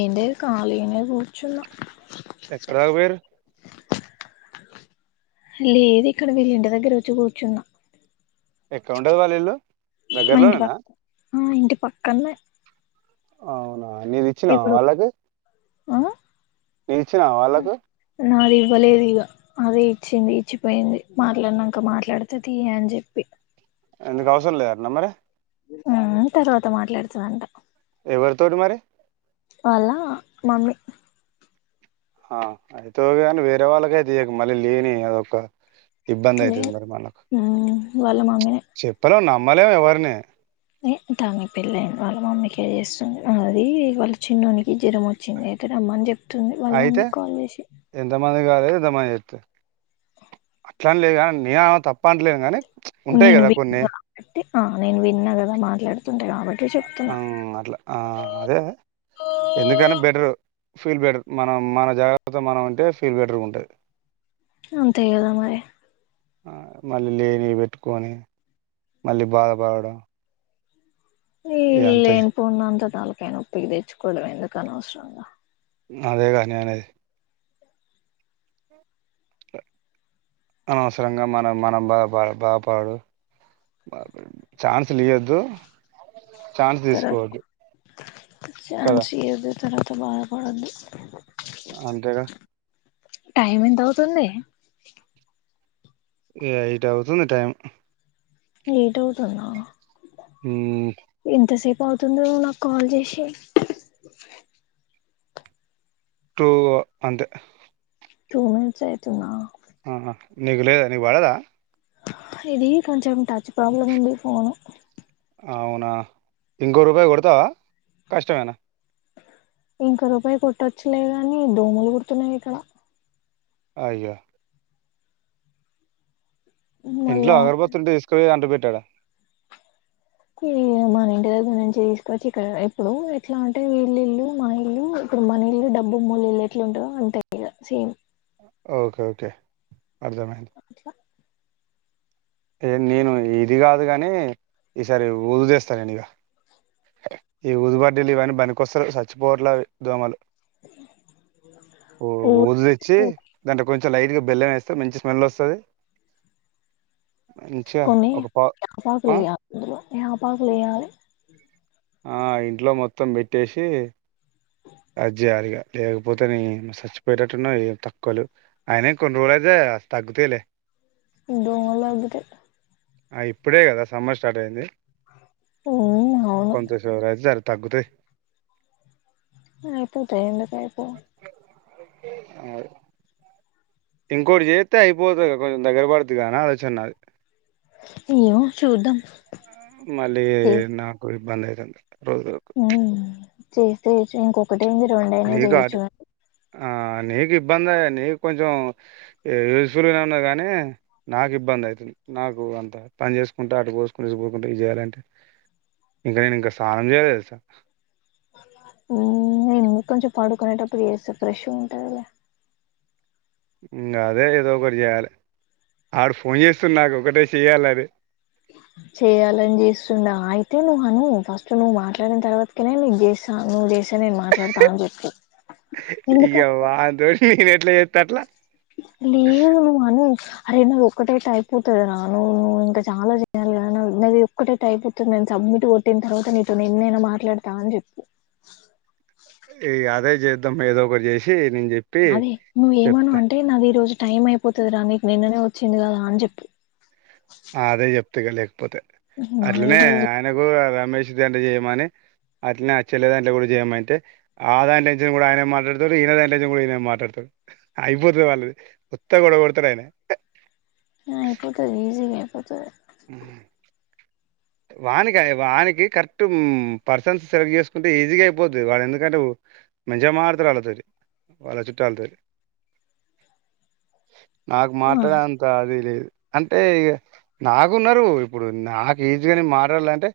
ఎమ్లె కాళీన కూచన్నా ఎక్కడ వయరు లేదు ఇక్కడ వీళ్ళ ఇంటి దగ్గర వచ్చి కూర్చున్నా ఎక్క ఉండదు వాళ్ళీల్ళు మా ఇంటి పక్క ఆ ఇంటి పక్కన్న అవును నీది ఇచ్చినా వాళ్ళకు ఆ నీది ఇచ్చినా వాళ్ళకు నాది ఇవ్వలేదు ఇక అదే ఇచ్చింది ఇచ్చిపోయింది మాట్లాడినాక మాట్లాడితే తీయ అని చెప్పి ఎందుకు అవసరం లేద న మర ఉమ్ తర్వాత మాట్లాడుతుాందింట ఎవరి తోటి మరి వాళ్ళ మమ్మీ ఆ అయితేగాని వేరే వాళ్ళకై తీయక మళ్ళీ లేని అదొక ఇబ్బంది అవుతుది లేదు మరి మనకు ఉమ్ వాళ్ళ మమ్మీనే చెప్పలో నా మలవవర్ణ దామి పెళ్ళ వాళ్ళ మమ్మీకి చేస్తుంది అది వాళ్ళ చిన్ననికి జ్వరం వచ్చింది అయితే రమ్మ అని చెప్ అయితే ఎంతమంది కాలేదు మతే అట్లాలేదు కానీ నిం తప్పట్లేదు కానీ ఉంటాయి నేను కదా విన్నా కొన్ని కాబట్టి నేను విన్నా కదా మాట్లాడ కావట్టి ఆ అట్లా ఆ అదే ఎందుకని బెటరు ఫీల్ బెటర్ మనం మన జాగ్రత్త మనం అంటే ఫీల్ బెటర్గా ఉంటుంది అంతయ్యదా మరి ఆ మళ్ళీ లేని పెట్టుకొని మళ్ళీ బాధపడడం ఇగ అంతే ఇల్న్ పూర్ణ అంత వాళ్ళకైనా ఒప్పికి తెచ్చుకోవలేడం ఎందుకు అనవసరంగా అదేగా నేననేది అనవసరంగా మనం మనం బా బా బా పడు బాపడు ఛాన్స్ లు ఇయ్యెద్దు. ఛాన్స్ తర్వాత తీసుకోవద్దు కదా ఛాన్స్ ఇయ్యదు తర్వాత బాధపడొద్దు అంతేగా టైమ్ ఎంత అవుతుంది ఏయిట్ అవుతుంది టైం ఏటవుతుందా హ్మ్ పోతుందా నాకు కాల్ జేసి టూ అంతే టూ మినిట్స్ అయితున్న ఆ నీగి లేదా నీ బాలేదా ఇది కొంచెం టచ్ ప్రాబ్లం ఉంది ఫోను అవునా ఇంకో రూపాయి కొడతావా కష్టమేనా ఇంకో రూపాయి కొట్టొచ్చులే గానీ దోమలు కుడుతున్నాయి ఇక్కడ అయ్యో ఇంట్లో మళ్ళా అగరబత్తు ఉంటే తీసుకవోయి అంటు బె ట్టడ ఈ మన ఇంటి దగ్గర నుంచి తీసుకవచ్చి ఇక్కడ ఎప్పుడు ఎట్లా, అంటే వీల్లు ఇల్లు మా ఇల్లు ఇప్పుడు మన ఇల్లు డబ్బుమ్మి ఇల్లు ఎట్లుంటందో అంతే ఇగ సేమ్. ఓకే ఓకే అర్థమైంది ఇట్లా ఎ నేను ఇది గాదు గాని ఈసారి ఊదుదేస్తా, నేను ఇగ ఈ ఊదు బాటిల్ ఇవన్నీ బనికొస్తలేవు, సచ్చిపోవట్ల అవి దోమలు. ఓ ఒ ఊ ఊదుదెచ్చి దాంట్ల కొంచం లైట్ గా బెల్లం వేస్తె మంచి స్మెల్ వస్తది మంచిగా కొన్ని ఒక పా యపాకులు ఆ ఎయలి అందులో యాపాకులు వేయాలి ఆ ఇంట్లో మొత్తం బెట్టేసి అది జేయాలిగా లేకపోతే ని సచ్చిపోయేటట్టున్నా ఏం తక్కువ లేవ్, అయినా కొన్ని రోజులైతే తగ్గుతయిలె. దోమలు దగ్గుతయ్ ఆ ఇప్పుడే గదా సమ్మర్ స్టార్ట్ అయింది మ్మ్ అ కొంత [unintelligible] తగ్గుతయ్ ఆ అయిపోతాయ్ ఎందుకు అయిపో అవ్ ఇంకోటి చేత్తే అయిపోతయిగ కొంచం దగ్గర పడుద్దిగా నా ఆలోచన్ నాది ఏమో చూద్దాం చే భంద్ అయితందా రోజు వరకు ఉమ్ చేస్తే చెయ్ ఇంకొక డైలీ రెండు అయిన జేయుచు ఆట- గ నీకు ఇబ్బందె నీకు కొంచం యూజ్ఫుల్గానే ఉన్నా గానీ నాకు ఇబ్బంది ఐతుది నాకు అంత పని చేసుకుంట అటు పోసుకుంటే ఇసుపోసుకుంటే ఇది చేయ్యాలంటే ఇంకా నేను ఇంకా స్నానం చేయాల దెల్స ఉమ్ కొంచం పాడుకునేటప్పుడు జేస్తే ఫ్రెష్ ఉంటదులే ఇ అదే ఏదో ఒకటి చేయాలి అడ్ ఫోన్ చేస్తుడ్ నాకు ఒకటే చెయ్యాలి అది చేయాలని చేస్తుండ అయితే నువ్వు అను ఫస్ట్ నువ్వు మాట్లాడిన తర్వాతకనే నీకు చేస్తా నువ్వు చేసే నేను మాట్లాడతా అని చెప్పు ఇయ్య ఎందుకంటే వాన్తో నేని ఎట్లా చేత్తా అట్లా లేదు మధు అరే నా ఒక్కటైతే అయిపోతది రా నువ్వు ఇంకా చాలా చేయాలిగద నాది ఒక్కటైతే అయిపోతుంది తెల్సా. సబ్మిట్ కొట్టిన తర్వాత నీతోనే ఎన్నైనా మాట్లాడతా అని జెప్పు. ఈ అదే చేద్దాం ఏదో ఒకటి జెసి ఆది నువ్ఎమను అంటే నాది ఈ రోజు టైం అయిపోతది రా నీకు నిన్ననే వచ్చింది గదా అని చెప్పు అదే చెప్తగాలి పోత నాది ఈ అట్లనే రోజు ఆయనకు మెష్ జెయమని అట్నే చెల్లదాంట్లో కూడా జయమ అంటే ఆ దాషన్ కూడా ఆయన మాట్లాడతాడు ఈయన దాషన్ కూడా ఈయన మాట్లాడతాడు అయిపోతది వాళ్ళది ఉత్త గొడవ కొడతాడు ఆయన ఆ అయిపోతుంది ఈజీగా అయిపోతది వానికి వానికి కరెక్ట్ పర్సన్స్ సెలెక్ట్ చేసుకుంటే ఈజీగా అయిపోద్ది వాళ్ళ ఎందుకంటే మంచిగా మాట్లాడుతాడు వాళ్ళతోటీ వాళ్ళ చుట్టాల తోటి నాకు మా మాట్లాడే అంత అది లేదు అంటె ఇగ నాకున్నారు ఇప్పుడు నాకు ఈజీగా న మాట్లాడాలంటే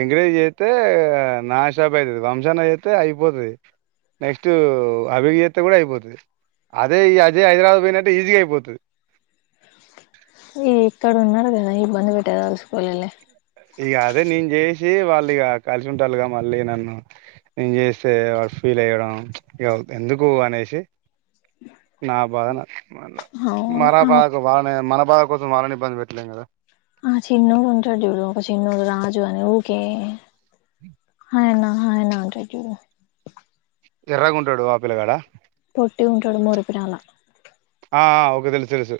ఇంక్రెజ్ అయితే నా షాప్ అవుతుంది వంశాన చేతే అయిపోతుది నెక్స్ట్ అబి జేతే కూడా అయిపోతుంది అదే అజే హైదరాబాద్ పోయినట్టే ఈజీగా అయిపోతుంది ఈ ఇక్కడ ఉన్నడు కదా ఇబ్బంది పెట్ట దలుసుకోలేదులే. ఇగా అదే నేను చేసి వాళ్ళు ఇక కలిసి ఉంటాలు కదా మళ్ళీ నన్ను నేను చేస్తే వాడు ఫీల్ అయ్యడం ఇక ఎందుకు అనేసి నా బాధా నాకు మల్ల మనా అవును బాధా కు వాలనే మన కోసం వలని ఇబ్బంది పెట్టలేం కదా ఆ చిన్నోడు ఉంటాడు జూడు చిన్నోడు రాజు అనే ఓకే [inaudible] ఆయన ఆయన అంటాడు జూడు ఎర్రగా ఉంటాడు ఆ పిలగాడా. పొట్టిగా ఉంటాడు మూరుపిరాల ఆ ఓకే తెలుసు తెలుసు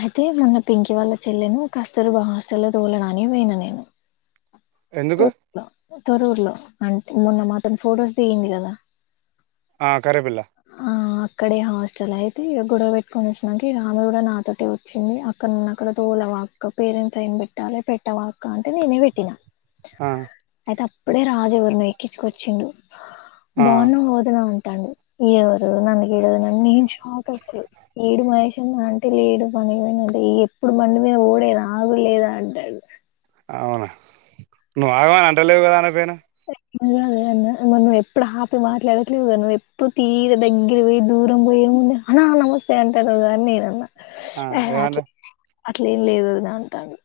అయితే మొన్న పింకి వాళ్ళ చెల్లెను కస్తూరబా హాస్టల్లో తోలడానికి పోయినా నేను ఎందుకు తరు తొర్రూర్ లో అంటే మొన్న మాతోటి ఫొటోస్ దిగింది కదా ఆ కర్రె పిల్ల ఇక్కడే హాస్టల్ అయితే ఇక గొడవ పెట్టుకొని వచ్చినాక ఇక ఆమె కూడా నాతోటి వచ్చింది. అక్కడ నున్న అక్కడ తోలవాక్క పేరెంట్స్ సైన్ పెట్టాలే. పెట్టవాక్క అంటే నేనే పెట్టినా. ఆ తె అప్పుడే రాజు ఎవరినో ఎక్కిచ్చుకొచ్చిండు. ఆ బావున్న పోతదామె. తను ఇయ్యిడ్ నన్ను గిడ గని నేన్ షాక్ కసలు లేడు మహేష్ అన్న అంటే, లేడు పనికి పోయిండు అంటే, ఇగ ఎప్పుడు బండి మీద పోవుడేన ఆగుడు లేదా అంటాండు. అవునా నువ్వు ఆగవాని అంటలేవు కదా ఆనక పోయినవ్ అ అదేన్న మరి నువ్వు ఎప్పుడు ఆపి మాట్లాడట్లేవుగా నువ్వు ఎప్పుడు తీర దగ్గర పోయి దూరం పోయేముంది అన్న నమస్తే అంటారు కాని నేన అన్న ఆ ఏమన్నది అట్లెం లేదు ఒదిన అంటాడు.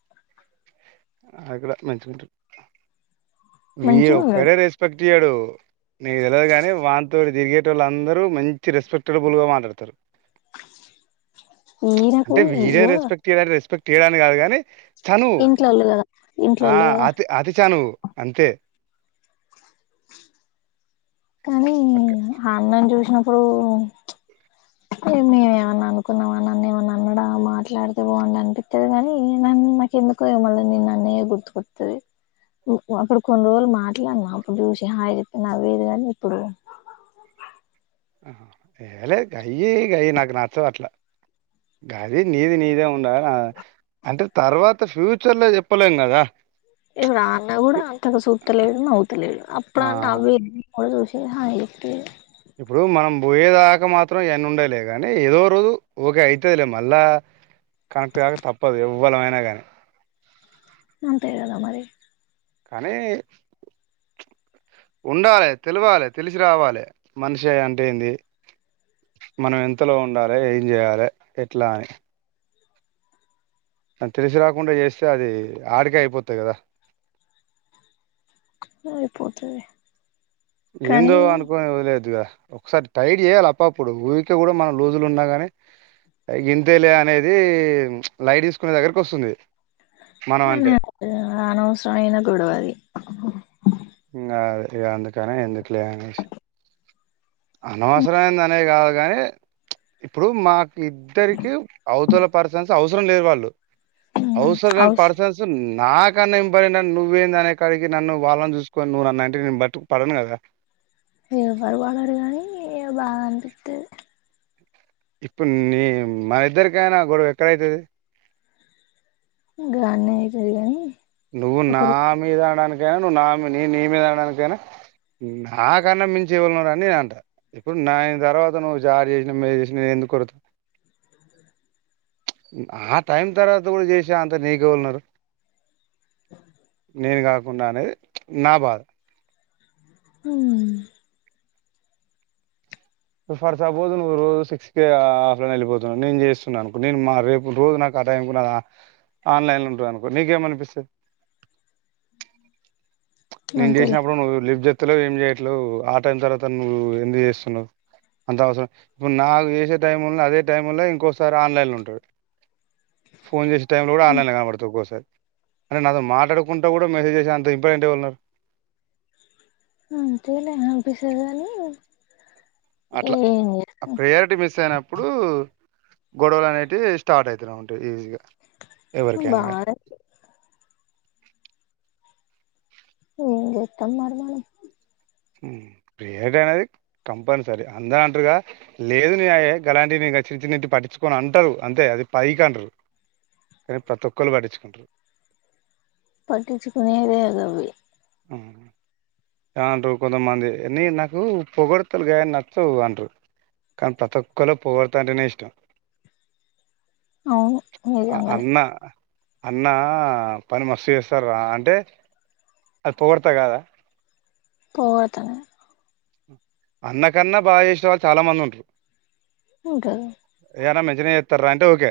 అక్కడ మంచిగుంటర్ మంచిగా ఉన్నాడు వీడోక్కడే రెస్పెక్ట్ తీయడు, నీకు తెల్వదు గాని వాన్తోటి తిరిగేటోల్లాందరూ మంచి రెస్పెక్టడ్బుల్ గా మాట్లాడతారు. ఈయనకు అంటే, వీడే ఇగో రెస్పెక్ట్ ఇయడ్ రెస్పెక్ట్ తీయడానికి కాదు కని చనువు. ఇంట్లోళ్ళు కదా ఆ ఇంట్లోళ్ళు కదా అతి, అతి చనువు. అంతే. కనీ, అక్క ఆ అన్నను చూసినప్ ఓ తె, మేమ్ ఏమన్న అనుకున్నమ? నన్నేమన్నా అన్నాడా? మాట్లాడితే బావుండు అనిపిత్తది కనీ, నన్ను నాకెందుకో మల్ల నిన్నన్నయే గుర్తుకత్తది. ఉమ్ అప్పుడు కొన్ని రోజులు మాట్లాడినా, అప్పుడు చూసి హాయి చెప్పి నవ్వేది కాని ఇప్పుడు. అహా, తెహలె గయ్యే గయి నాకు నచ్చవు అట్లా. గది నీది నీదే ఉన్ ఉంటద కాద? అంత తర్వాత, ఫ్యూచర్ లో చెప్పలేం కదా? ఇప్పుడు ఆ అన్న కూడ అంటడు సుత్తలేదు, నవ్వుతలేదు. అప్పుడు ఆ నవ్వేద్ డో చూసి హాయ్ చెప్తది. ఇప్పుడు మనం పోయేదాకా మాత్రం ఇయన్ని ఉండయి లేకనీ, ఏదో రోజు ఓకే అయితది లే మళ్ళా కనెక్ట్ కాక తప్పదు, ఎవ్వలమైనా కాని. అంతే కదా మరి? కనీ ఉండాలె, తెలవాలె, తెలిసి రావాలె. మనిషి అంటే ఏంది, మనం ఎంతలో ఉండాలె, ఏం చేయాలె, ఎట్లా అని? అద్ తెలిసి రాకుండా చేస్తే అదీ, ఆడికే అయిపోతది కదా? అయిపోతది. ఎందో కానీ అనుకొని వదిలెయొద్దు కదా? ఒకసారి టైట్ చేయాల అప్పుప్పుడు. ఊరికె కూడ మనం లూజులున్నా గని, గింతేలే అనేది లైట్ తీసుకునే దగ్గరకి వస్తుంది. మనం అంటే అ, అనవసరమైన గొడవ అది. [inaudible] ఇంకా అందుకని ఎందుకులే అనేసి అనవసరం అయిందనే కాదు కాని ఇప్పుడు మాకు ఇద్దరికి అవతల పరసన్స్ అవసరం లేదు వాళ్ళు అవుసర లేని అవస పర్సన్స్ నాకన్నా ఇంపార్టెంట్ అని నువ్వేంది అనే కాడికి నన్ను వాళ్ళని చూసి కొని నువ్వు నన్ను అంటే నేను బట్టు పడను కదా ఎవరు వాడరు గానీ బాద అనిపిత్తది ఇప్పుడు నీ మా ఇద్దరికైనా గొడవ ఎక్కడైతది గాన్నే అయితది కనీ. నువ్వు నా మీద అనడానిక్ గాని, నువ్వు నామి, నేన్ నీ మీద అనడానికైనా. నా కన్నా మించి ఎవలున్నరని అని నేనంట, ఇప్పుడు నయన్ తర్వాత నువ్వు స్టార్ట్ చేసినా ఎం చేసిన ఎందుకు కొడత? ఉమ్ ఆ టైం తర్వాత కూడ చేసా అంత నీకెవళున్నరు? నేను కాకుండ అనేది, నా బాధ. అ ఫర్ సపోజ్ నువ్వు రోజు సిక్స్ కే ఆఫ్లైన్ వెళ్ళిపోతున్నావు. నేను చేస్తున్నానుకో నేను మా రేపటి రోజు నాకు ఆ టైం కు నాది ఆన్లైన్ లో ఉంట అనుకో నీకేమనిపిస్తది. నేను అంతేలే చేసినప్పుడు నువ్వు లిఫ్ట్ జేత్ వక్తులో [unintelligible] ఏం చేయట్లేవు ఆ టైం తర్వాత నువ్వు ఎందుకు చేస్తున్నావు అంత అవసరం ఇప్పుడు నాకు చేసే టైంలొ అదే టైంలో ఇంకోసారి ఆన్లైన్లో ఉంటాడు. ఫోన్ చేసే టైంలో కూడా ఆ ఆన్లైన్ లొ కనబడతవ్ ఒక్కోసారి అంటే నాతో మాట్లాడుకుంటా కూడా మెసేజ్ చేసే అంత ఇంప న్నారు [unintelligible] అంతే లే అపేసారు కాని అట్లా ఆ ప్రయారిటీ మిస్ అయినప్పుడు గొడవలు అనేటివి స్టార్ట్ అయితునే ఉంటాయి ఈజీగా చేస్తాం ఎవరికైనాగాని బాధ ఏం చేతన్నారు మరి ప్రియారిటీ అనేది కంపల్సరీ అందరంటరుగా లేదు న గలాంటివి నేను చిన్న చిన్నటి పట్టించుకొను అంటరు. అంతే అది పైకి అంటరు కానీ ప్రతి ఒక్కరు పట్టించుకుంటారు. పటిించుకునేదే గవి ఆ ఎమంటరు కొంతమంది ని నాకు పొగొడతరు కాని నచ్చవు అంటరు కానీ ప్రతి ఒక్కలకు పొగడ్త అంటేనే ఇష్టం. అవును నిజంగానే అన్నా అన్నా పని మస్తు చేస్తారు రా అంటే అది పొగొడ్త కాదా పోగడ్తే అన్న కన్నా బాగా చేసిన వాళ్ళు చాలా మంది ఉంటరు ఉంటది తినేతర రా అంటే ఓకే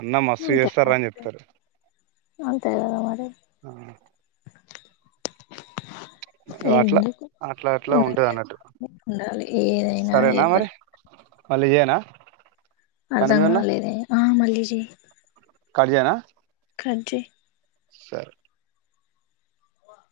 అన్న మస్తు అంతే చేస్తారా కదా అని చెప్తారు అంతే కదా మరి అట్లా ఎందుకు అట్లా అట్లా ఉంటది అన్నట్టు ఉండాలి ఏదైనా సరేనా మరి ఎవరైనా మళ్ళీ జేయనా అర్ధం కాలేదే ఆ మళ్లీ జేయ్ కడ్ జయానా కాట్ జేయ్ సరే